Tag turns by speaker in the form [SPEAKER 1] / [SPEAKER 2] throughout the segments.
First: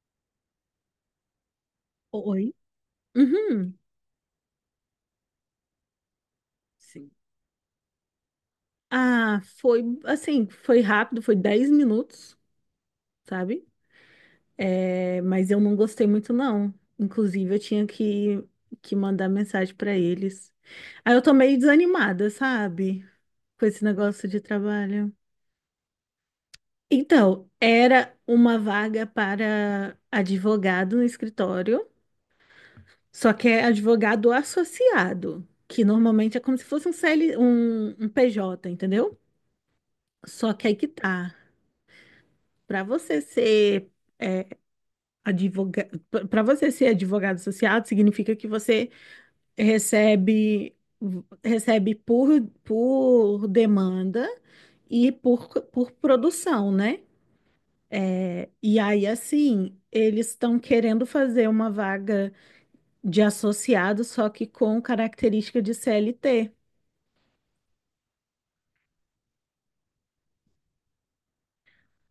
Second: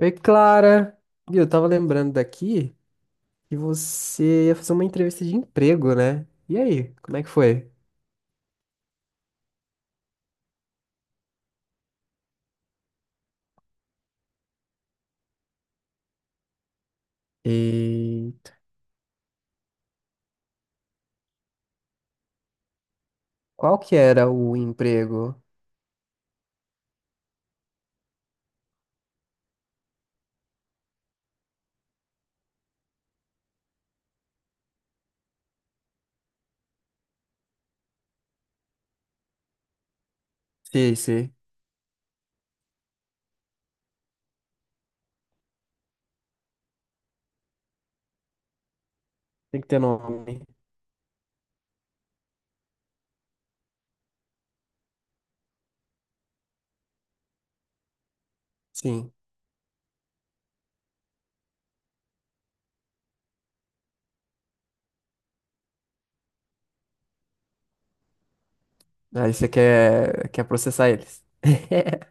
[SPEAKER 1] Oi, Clara. Viu, eu tava lembrando
[SPEAKER 2] Oi.
[SPEAKER 1] daqui que
[SPEAKER 2] Uhum.
[SPEAKER 1] você ia fazer uma entrevista de emprego, né? E aí,
[SPEAKER 2] Sim.
[SPEAKER 1] como é que foi?
[SPEAKER 2] Ah, foi assim, foi rápido, foi 10 minutos, sabe? É, mas eu não gostei muito, não. Inclusive, eu tinha
[SPEAKER 1] E
[SPEAKER 2] que mandar mensagem pra eles. Aí eu tô meio desanimada, sabe? Com
[SPEAKER 1] qual
[SPEAKER 2] esse
[SPEAKER 1] que
[SPEAKER 2] negócio
[SPEAKER 1] era
[SPEAKER 2] de
[SPEAKER 1] o
[SPEAKER 2] trabalho.
[SPEAKER 1] emprego?
[SPEAKER 2] Então, era uma vaga para advogado no escritório, só que é advogado associado, que normalmente é como se fosse um CL, um PJ, entendeu? Só que aí que
[SPEAKER 1] Sim,
[SPEAKER 2] tá.
[SPEAKER 1] sim.
[SPEAKER 2] Para você ser é, advogado, para você ser advogado associado, significa que você
[SPEAKER 1] Tem que ter nome.
[SPEAKER 2] recebe recebe por demanda e por produção, né? É, e aí,
[SPEAKER 1] Sim.
[SPEAKER 2] assim, eles estão querendo fazer uma vaga de associado, só que com característica de CLT.
[SPEAKER 1] Aí você quer processar eles.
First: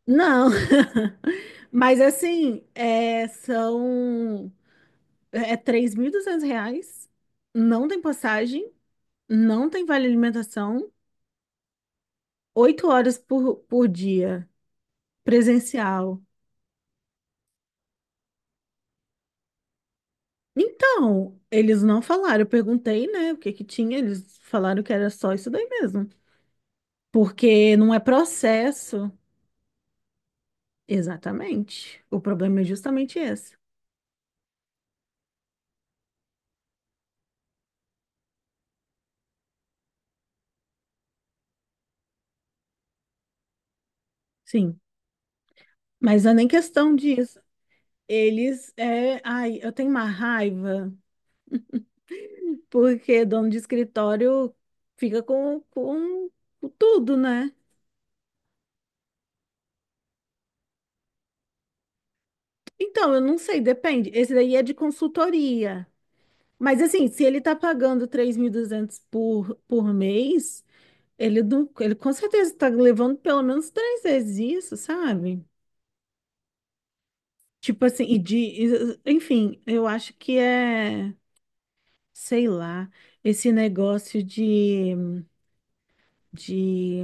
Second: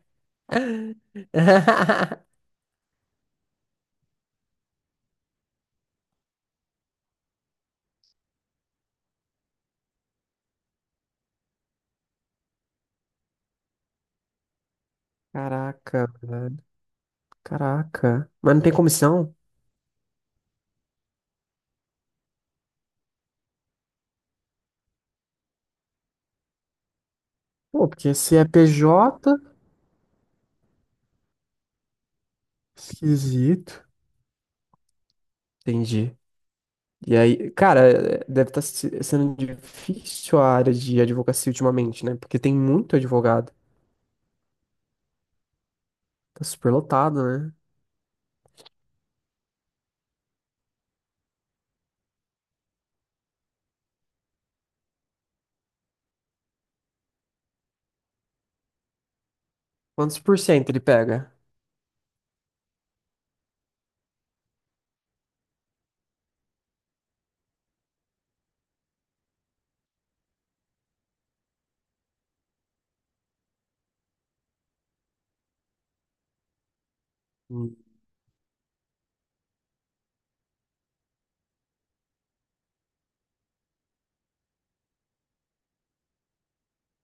[SPEAKER 2] Não, mas assim, é, são R$ 3.200, não tem passagem, não tem vale alimentação, 8 horas por dia,
[SPEAKER 1] Caraca,
[SPEAKER 2] presencial.
[SPEAKER 1] velho. Caraca. Mas não tem comissão?
[SPEAKER 2] Então, eles não falaram, eu perguntei, né, o que que tinha, eles falaram que era só isso daí mesmo. Porque
[SPEAKER 1] Pô,
[SPEAKER 2] não é
[SPEAKER 1] porque se é
[SPEAKER 2] processo.
[SPEAKER 1] PJ,
[SPEAKER 2] Exatamente. O problema é justamente esse.
[SPEAKER 1] esquisito. Entendi. E aí, cara, deve estar sendo difícil a área de advocacia ultimamente, né? Porque tem muito advogado.
[SPEAKER 2] Sim. Mas não é
[SPEAKER 1] Tá
[SPEAKER 2] nem
[SPEAKER 1] super
[SPEAKER 2] questão
[SPEAKER 1] lotado,
[SPEAKER 2] disso.
[SPEAKER 1] né?
[SPEAKER 2] Eles, é, ai, eu tenho uma raiva. Porque dono de escritório fica com tudo, né?
[SPEAKER 1] Quantos por cento ele pega?
[SPEAKER 2] Então, eu não sei, depende. Esse daí é de consultoria. Mas assim, se ele tá pagando 3.200 por mês, ele, não, ele com certeza tá levando pelo menos 3 vezes isso, sabe?
[SPEAKER 1] Hum.
[SPEAKER 2] Tipo assim, enfim, eu acho que é, sei lá, esse negócio de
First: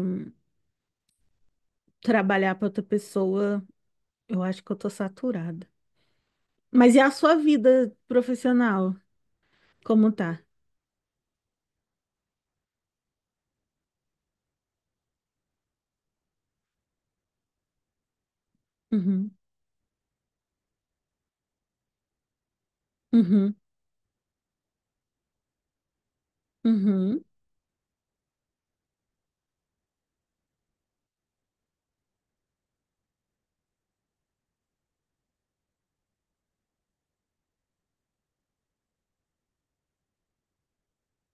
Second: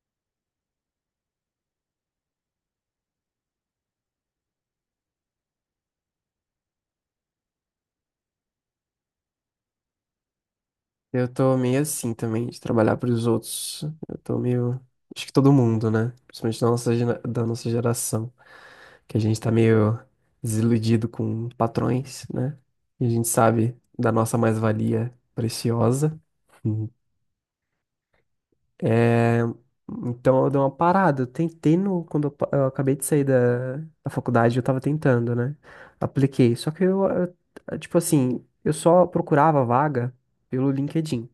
[SPEAKER 2] trabalhar para outra pessoa, eu acho que eu tô saturada. Mas e a sua vida profissional? Como tá?
[SPEAKER 1] Eu tô meio assim também, de trabalhar pros outros. Eu tô meio. Acho que todo mundo, né? Principalmente da nossa, da nossa geração. Que a
[SPEAKER 2] Uhum,
[SPEAKER 1] gente tá meio desiludido com patrões, né? E a gente
[SPEAKER 2] uhum,
[SPEAKER 1] sabe da nossa mais-valia preciosa.
[SPEAKER 2] uhum,
[SPEAKER 1] É, então eu dei uma parada. Eu tentei no, quando eu, eu acabei de sair da, faculdade, eu tava tentando, né? Apliquei. Só que eu, tipo assim, eu só procurava vaga pelo LinkedIn.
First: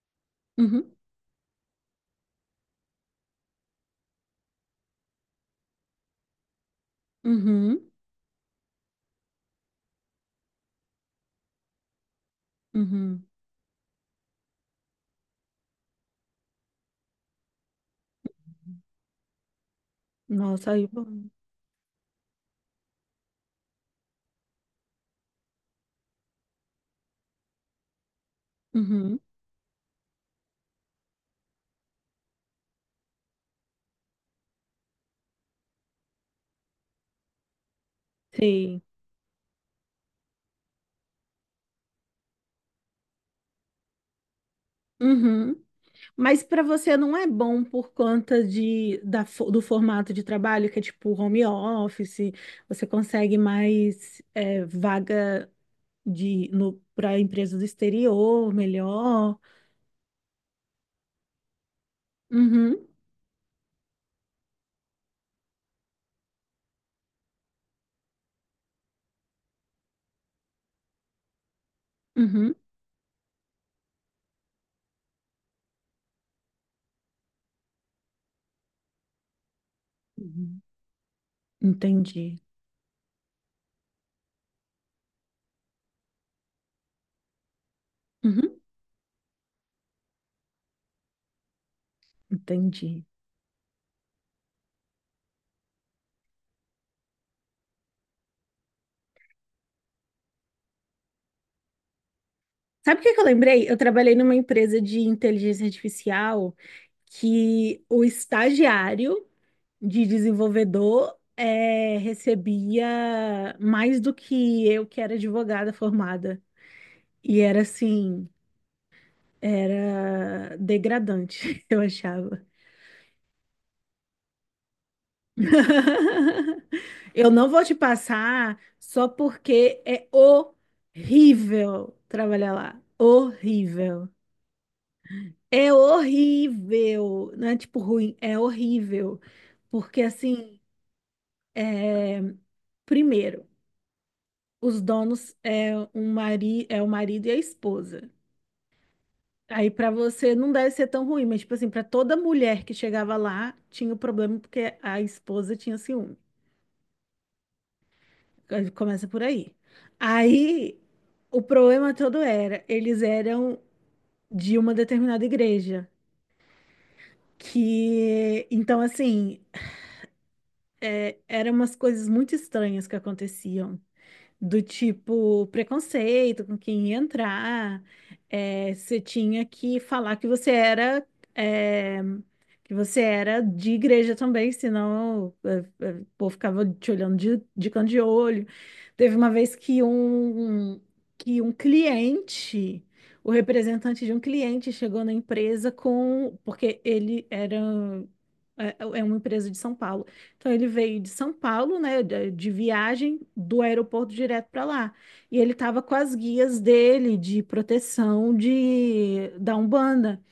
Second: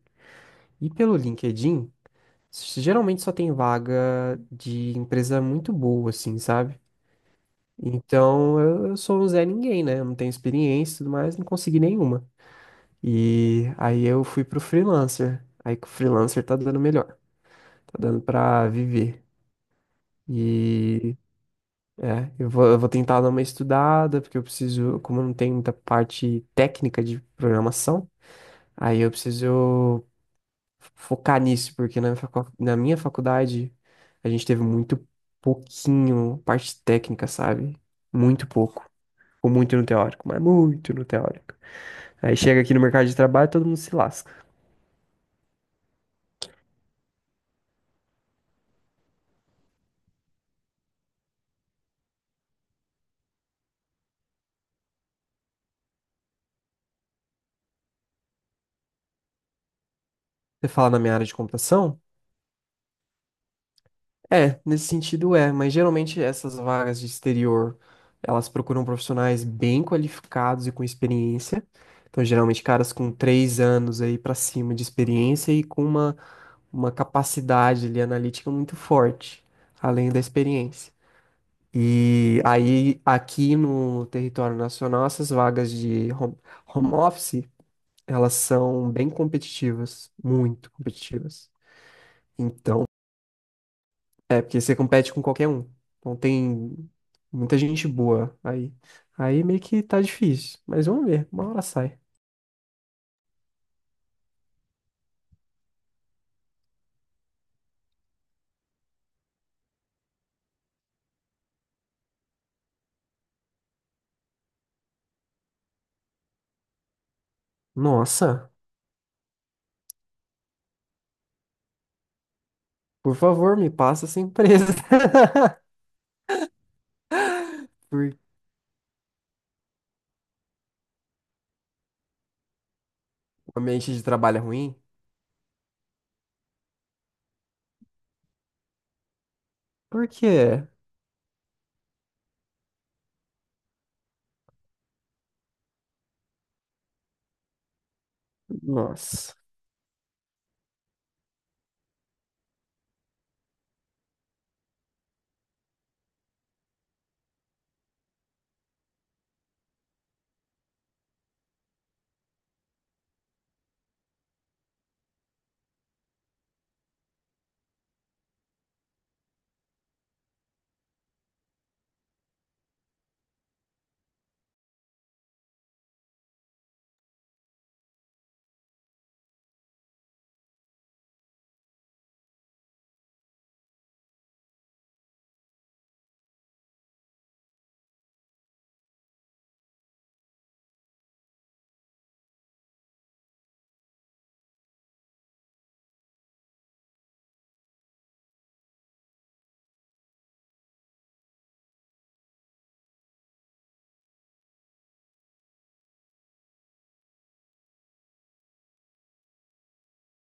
[SPEAKER 1] E
[SPEAKER 2] uhum,
[SPEAKER 1] pelo LinkedIn, geralmente só tem vaga de empresa muito boa, assim, sabe?
[SPEAKER 2] uhum,
[SPEAKER 1] Então eu sou um Zé Ninguém, né? Eu não tenho experiência e tudo mais, não consegui nenhuma.
[SPEAKER 2] uhum.
[SPEAKER 1] E aí eu fui pro freelancer. Aí que o freelancer tá dando melhor, tá dando pra viver.
[SPEAKER 2] Nossa, aí
[SPEAKER 1] E
[SPEAKER 2] bom.
[SPEAKER 1] Eu vou tentar dar uma estudada, porque eu preciso, como eu não tenho muita parte técnica de programação, aí eu
[SPEAKER 2] Uhum,
[SPEAKER 1] preciso focar nisso, porque na, na minha faculdade a gente teve muito pouquinho parte técnica, sabe? Muito
[SPEAKER 2] sim.
[SPEAKER 1] pouco. Ou muito no teórico, mas muito no teórico. Aí chega aqui no mercado de trabalho, todo mundo se lasca.
[SPEAKER 2] Uhum. Mas para você não é bom por conta do formato de trabalho, que é tipo home office, você consegue mais vaga de no para empresa do exterior, melhor.
[SPEAKER 1] Você fala na minha área de computação?
[SPEAKER 2] Uhum,
[SPEAKER 1] É, nesse sentido é, mas geralmente essas vagas de exterior, elas procuram profissionais bem qualificados e com experiência. Então,
[SPEAKER 2] uhum,
[SPEAKER 1] geralmente caras com três anos aí pra cima de experiência e com uma capacidade ali analítica muito forte, além da
[SPEAKER 2] uhum.
[SPEAKER 1] experiência.
[SPEAKER 2] Entendi.
[SPEAKER 1] E aí, aqui no território nacional, essas vagas de home office, elas
[SPEAKER 2] Uhum,
[SPEAKER 1] são bem competitivas, muito competitivas. Então
[SPEAKER 2] entendi.
[SPEAKER 1] é, porque você compete com qualquer um. Então tem muita gente boa aí. Aí meio que tá difícil. Mas vamos ver, uma hora sai.
[SPEAKER 2] Sabe o que que eu lembrei? Eu trabalhei numa empresa de inteligência artificial que o estagiário de desenvolvedor recebia mais do que eu, que era advogada formada. E era assim,
[SPEAKER 1] Nossa,
[SPEAKER 2] era degradante, eu achava.
[SPEAKER 1] por favor, me passa essa empresa.
[SPEAKER 2] Eu não vou te
[SPEAKER 1] Por
[SPEAKER 2] passar só porque é horrível trabalhar lá.
[SPEAKER 1] o ambiente de
[SPEAKER 2] Horrível.
[SPEAKER 1] trabalho é ruim?
[SPEAKER 2] É horrível, não é tipo ruim, é horrível. Porque
[SPEAKER 1] Por
[SPEAKER 2] assim,
[SPEAKER 1] quê?
[SPEAKER 2] é, primeiro, os donos é o marido e a esposa.
[SPEAKER 1] Nossa.
[SPEAKER 2] Aí pra você não deve ser tão ruim, mas tipo assim, pra toda mulher que chegava lá, tinha o problema porque a esposa tinha ciúme. Começa por aí. Aí o problema todo era, eles eram de uma determinada igreja, que então assim, eram umas coisas muito estranhas que aconteciam. Do tipo, preconceito com quem ia entrar. É, você tinha que falar que você era, é, que você era de igreja também, senão o povo ficava te olhando de canto de olho. Teve uma vez que que um cliente, o representante de um cliente chegou na empresa com, porque ele era, é uma empresa de São Paulo. Então ele veio de São Paulo, né, de viagem do aeroporto direto para lá. E ele estava com as guias dele de proteção de da Umbanda.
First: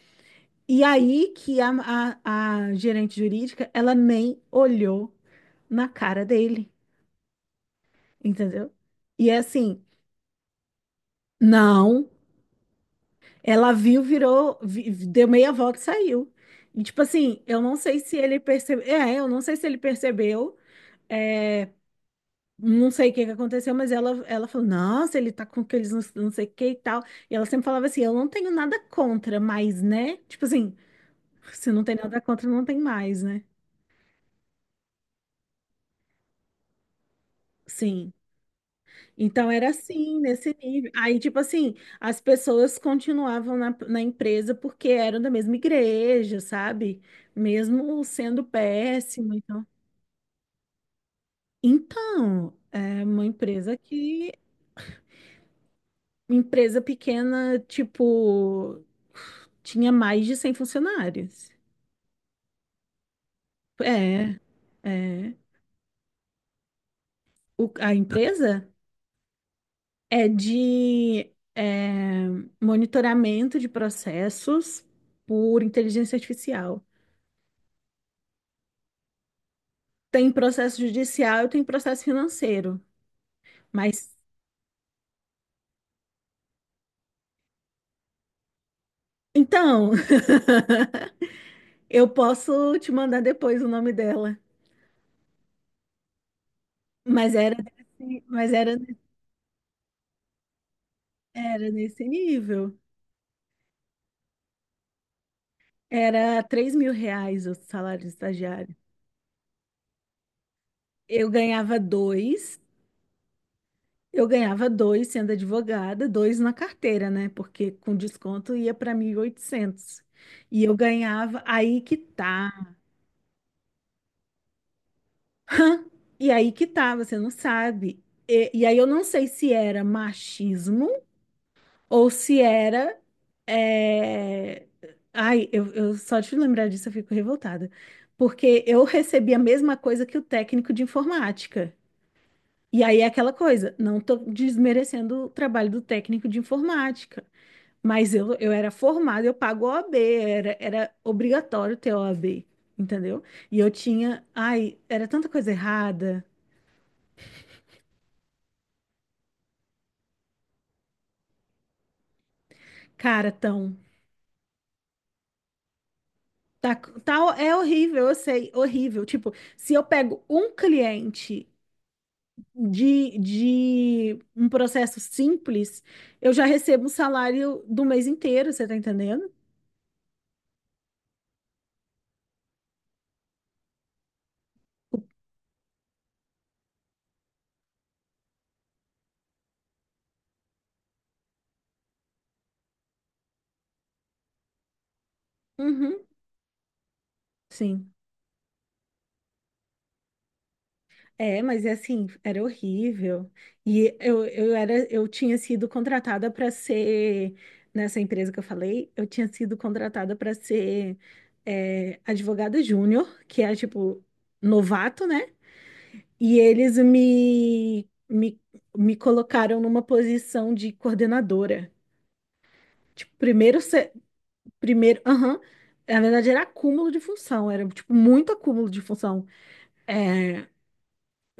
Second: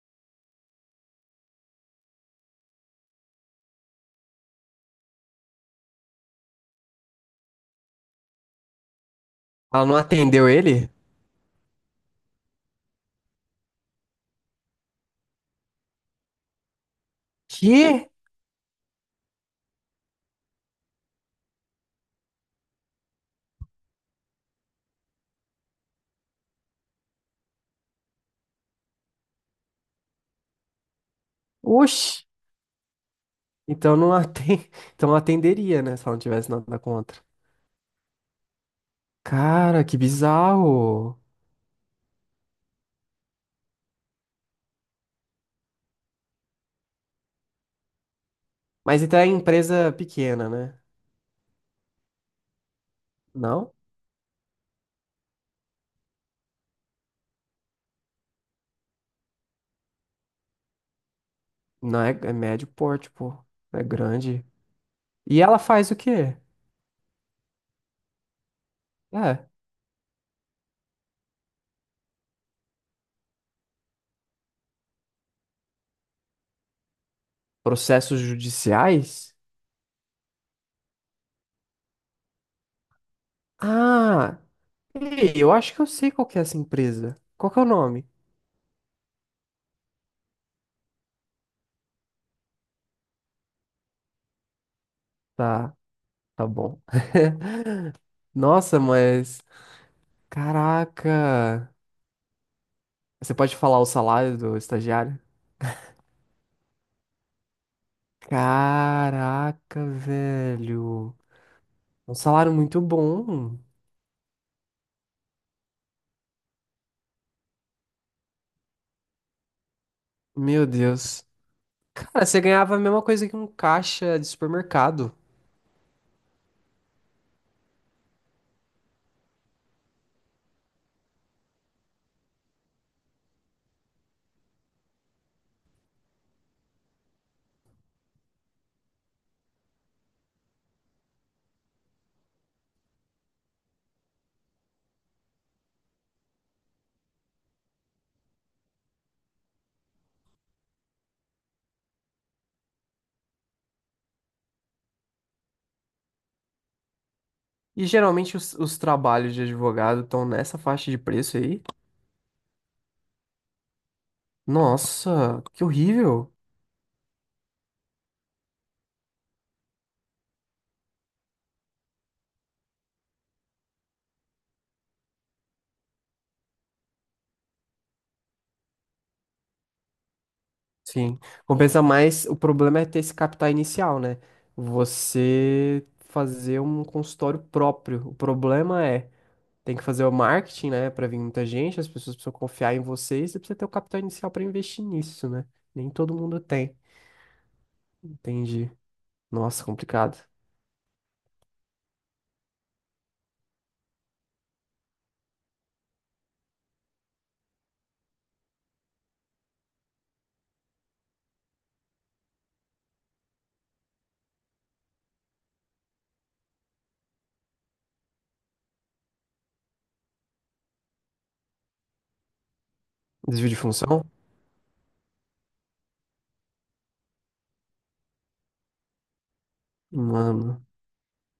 [SPEAKER 2] E aí que a gerente jurídica, ela nem olhou na cara dele, entendeu? E é assim,
[SPEAKER 1] Ela não atendeu ele?
[SPEAKER 2] não, ela viu, virou, deu meia volta e saiu. E tipo assim, eu não sei
[SPEAKER 1] Que?
[SPEAKER 2] se ele percebeu, é, eu não sei se ele percebeu é, Não sei o que que aconteceu, mas ela falou: Nossa, ele tá com aqueles não, não sei o que e tal. E ela sempre falava assim: Eu não tenho nada contra, mas né? Tipo assim, se não tem nada
[SPEAKER 1] Oxi.
[SPEAKER 2] contra, não tem mais, né?
[SPEAKER 1] Então não atende. Então não atenderia, né? Se ela não tivesse nada contra.
[SPEAKER 2] Sim. Então era
[SPEAKER 1] Cara, que
[SPEAKER 2] assim, nesse nível. Aí,
[SPEAKER 1] bizarro.
[SPEAKER 2] tipo assim, as pessoas continuavam na empresa porque eram da mesma igreja, sabe? Mesmo sendo
[SPEAKER 1] Mas então é
[SPEAKER 2] péssima. Então,
[SPEAKER 1] empresa pequena, né?
[SPEAKER 2] então é uma
[SPEAKER 1] Não?
[SPEAKER 2] empresa que empresa pequena, tipo, tinha mais de 100 funcionários.
[SPEAKER 1] Não é, é médio porte, pô. É
[SPEAKER 2] É,
[SPEAKER 1] grande.
[SPEAKER 2] é.
[SPEAKER 1] E ela faz o quê?
[SPEAKER 2] A empresa
[SPEAKER 1] É.
[SPEAKER 2] é de é, monitoramento de processos por inteligência artificial.
[SPEAKER 1] Processos judiciais?
[SPEAKER 2] Tem processo judicial e tem processo financeiro. Mas,
[SPEAKER 1] Ah, ei, eu acho que eu sei qual que é essa empresa. Qual que é o nome?
[SPEAKER 2] então, eu posso te mandar depois o nome dela.
[SPEAKER 1] Tá, tá bom.
[SPEAKER 2] Mas era, desse- mas era,
[SPEAKER 1] Nossa, mas.
[SPEAKER 2] era
[SPEAKER 1] Caraca.
[SPEAKER 2] nesse nível.
[SPEAKER 1] Você pode falar o salário do estagiário?
[SPEAKER 2] Era R$ 3.000 o salário de estagiário.
[SPEAKER 1] Caraca, velho.
[SPEAKER 2] Eu ganhava
[SPEAKER 1] Um salário
[SPEAKER 2] dois,
[SPEAKER 1] muito bom.
[SPEAKER 2] eu ganhava dois sendo advogada, dois na carteira, né? Porque com desconto ia para 1.800 e
[SPEAKER 1] Meu
[SPEAKER 2] eu
[SPEAKER 1] Deus.
[SPEAKER 2] ganhava, aí que
[SPEAKER 1] Cara, você ganhava
[SPEAKER 2] tá.
[SPEAKER 1] a mesma coisa que um caixa de supermercado.
[SPEAKER 2] E aí que tá, você não sabe. E aí eu não sei se era machismo ou se era. é, Ai, eu só de lembrar disso eu fico revoltada. Porque eu recebi a mesma coisa que o técnico de informática. E aí é aquela coisa, não estou desmerecendo o trabalho do técnico de informática, mas eu era formada, eu pago o OAB, era obrigatório ter OAB, entendeu? E eu tinha, ai, era tanta coisa errada,
[SPEAKER 1] E geralmente os trabalhos de advogado estão nessa faixa de preço aí?
[SPEAKER 2] cara, tão,
[SPEAKER 1] Nossa, que horrível.
[SPEAKER 2] tá, tá, é horrível, eu sei, horrível. Tipo, se eu pego um cliente de um processo simples, eu já recebo um salário do mês inteiro, você tá entendendo?
[SPEAKER 1] Sim, compensa mais. O problema é ter esse capital inicial, né? Você fazer um consultório próprio. O problema é, tem que fazer o marketing, né? Pra vir muita gente, as pessoas precisam confiar em você e você precisa ter o capital inicial pra investir nisso, né? Nem
[SPEAKER 2] Uhum,
[SPEAKER 1] todo mundo tem.
[SPEAKER 2] sim.
[SPEAKER 1] Entendi. Nossa, complicado.
[SPEAKER 2] É, mas é assim, era horrível. E eu era, eu tinha sido contratada para ser, nessa empresa que eu falei, eu tinha sido contratada para ser advogada júnior, que é tipo novato, né? E eles me colocaram numa posição de coordenadora. Tipo,
[SPEAKER 1] Desvio de
[SPEAKER 2] primeiro, se-
[SPEAKER 1] função?
[SPEAKER 2] primeiro, aham, na verdade era acúmulo de função, era tipo muito acúmulo de função. É,
[SPEAKER 1] Mano,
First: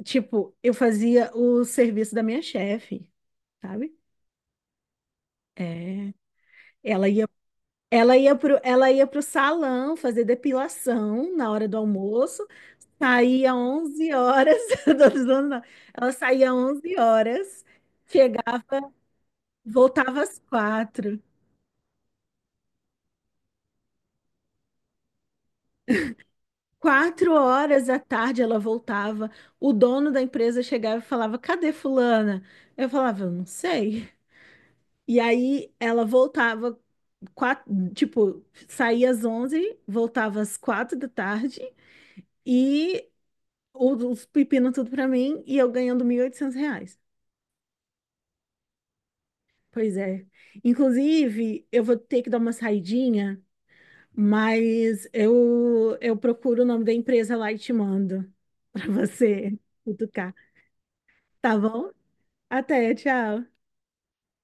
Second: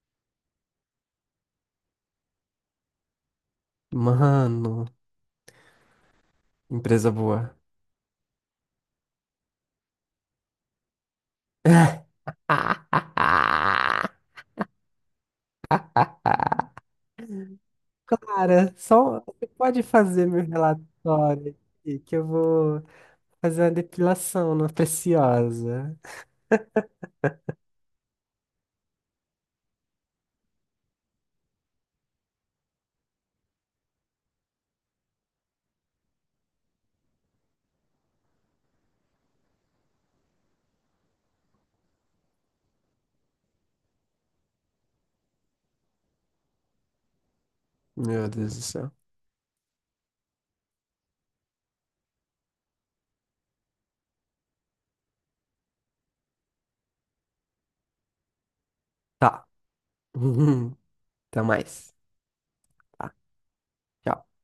[SPEAKER 2] tipo, eu fazia o serviço da minha chefe, sabe?
[SPEAKER 1] mano,
[SPEAKER 2] É, ela
[SPEAKER 1] empresa
[SPEAKER 2] ia,
[SPEAKER 1] boa.
[SPEAKER 2] ela ia pro salão fazer depilação na hora do almoço, saía 11 horas, eu tô zoando, não. Ela saía 11 horas,
[SPEAKER 1] Cara,
[SPEAKER 2] chegava,
[SPEAKER 1] só você pode
[SPEAKER 2] voltava
[SPEAKER 1] fazer
[SPEAKER 2] às
[SPEAKER 1] meu
[SPEAKER 2] quatro.
[SPEAKER 1] relatório aqui, que eu vou fazer uma depilação na preciosa.
[SPEAKER 2] Quatro horas da tarde ela voltava, o dono da empresa chegava e falava, cadê fulana? Eu falava, eu não sei. E aí ela voltava quatro, tipo, saía às 11 voltava às 4 da tarde e os pepinos tudo pra mim e eu ganhando R$ 1.800.
[SPEAKER 1] Meu Deus do céu.
[SPEAKER 2] Pois é. Inclusive, eu vou ter que dar uma saidinha, mas eu procuro o nome da empresa lá e te mando pra
[SPEAKER 1] Tá.
[SPEAKER 2] você cutucar,
[SPEAKER 1] Até
[SPEAKER 2] tá bom?
[SPEAKER 1] mais.
[SPEAKER 2] Até,
[SPEAKER 1] Tá.
[SPEAKER 2] tchau.
[SPEAKER 1] Tchau.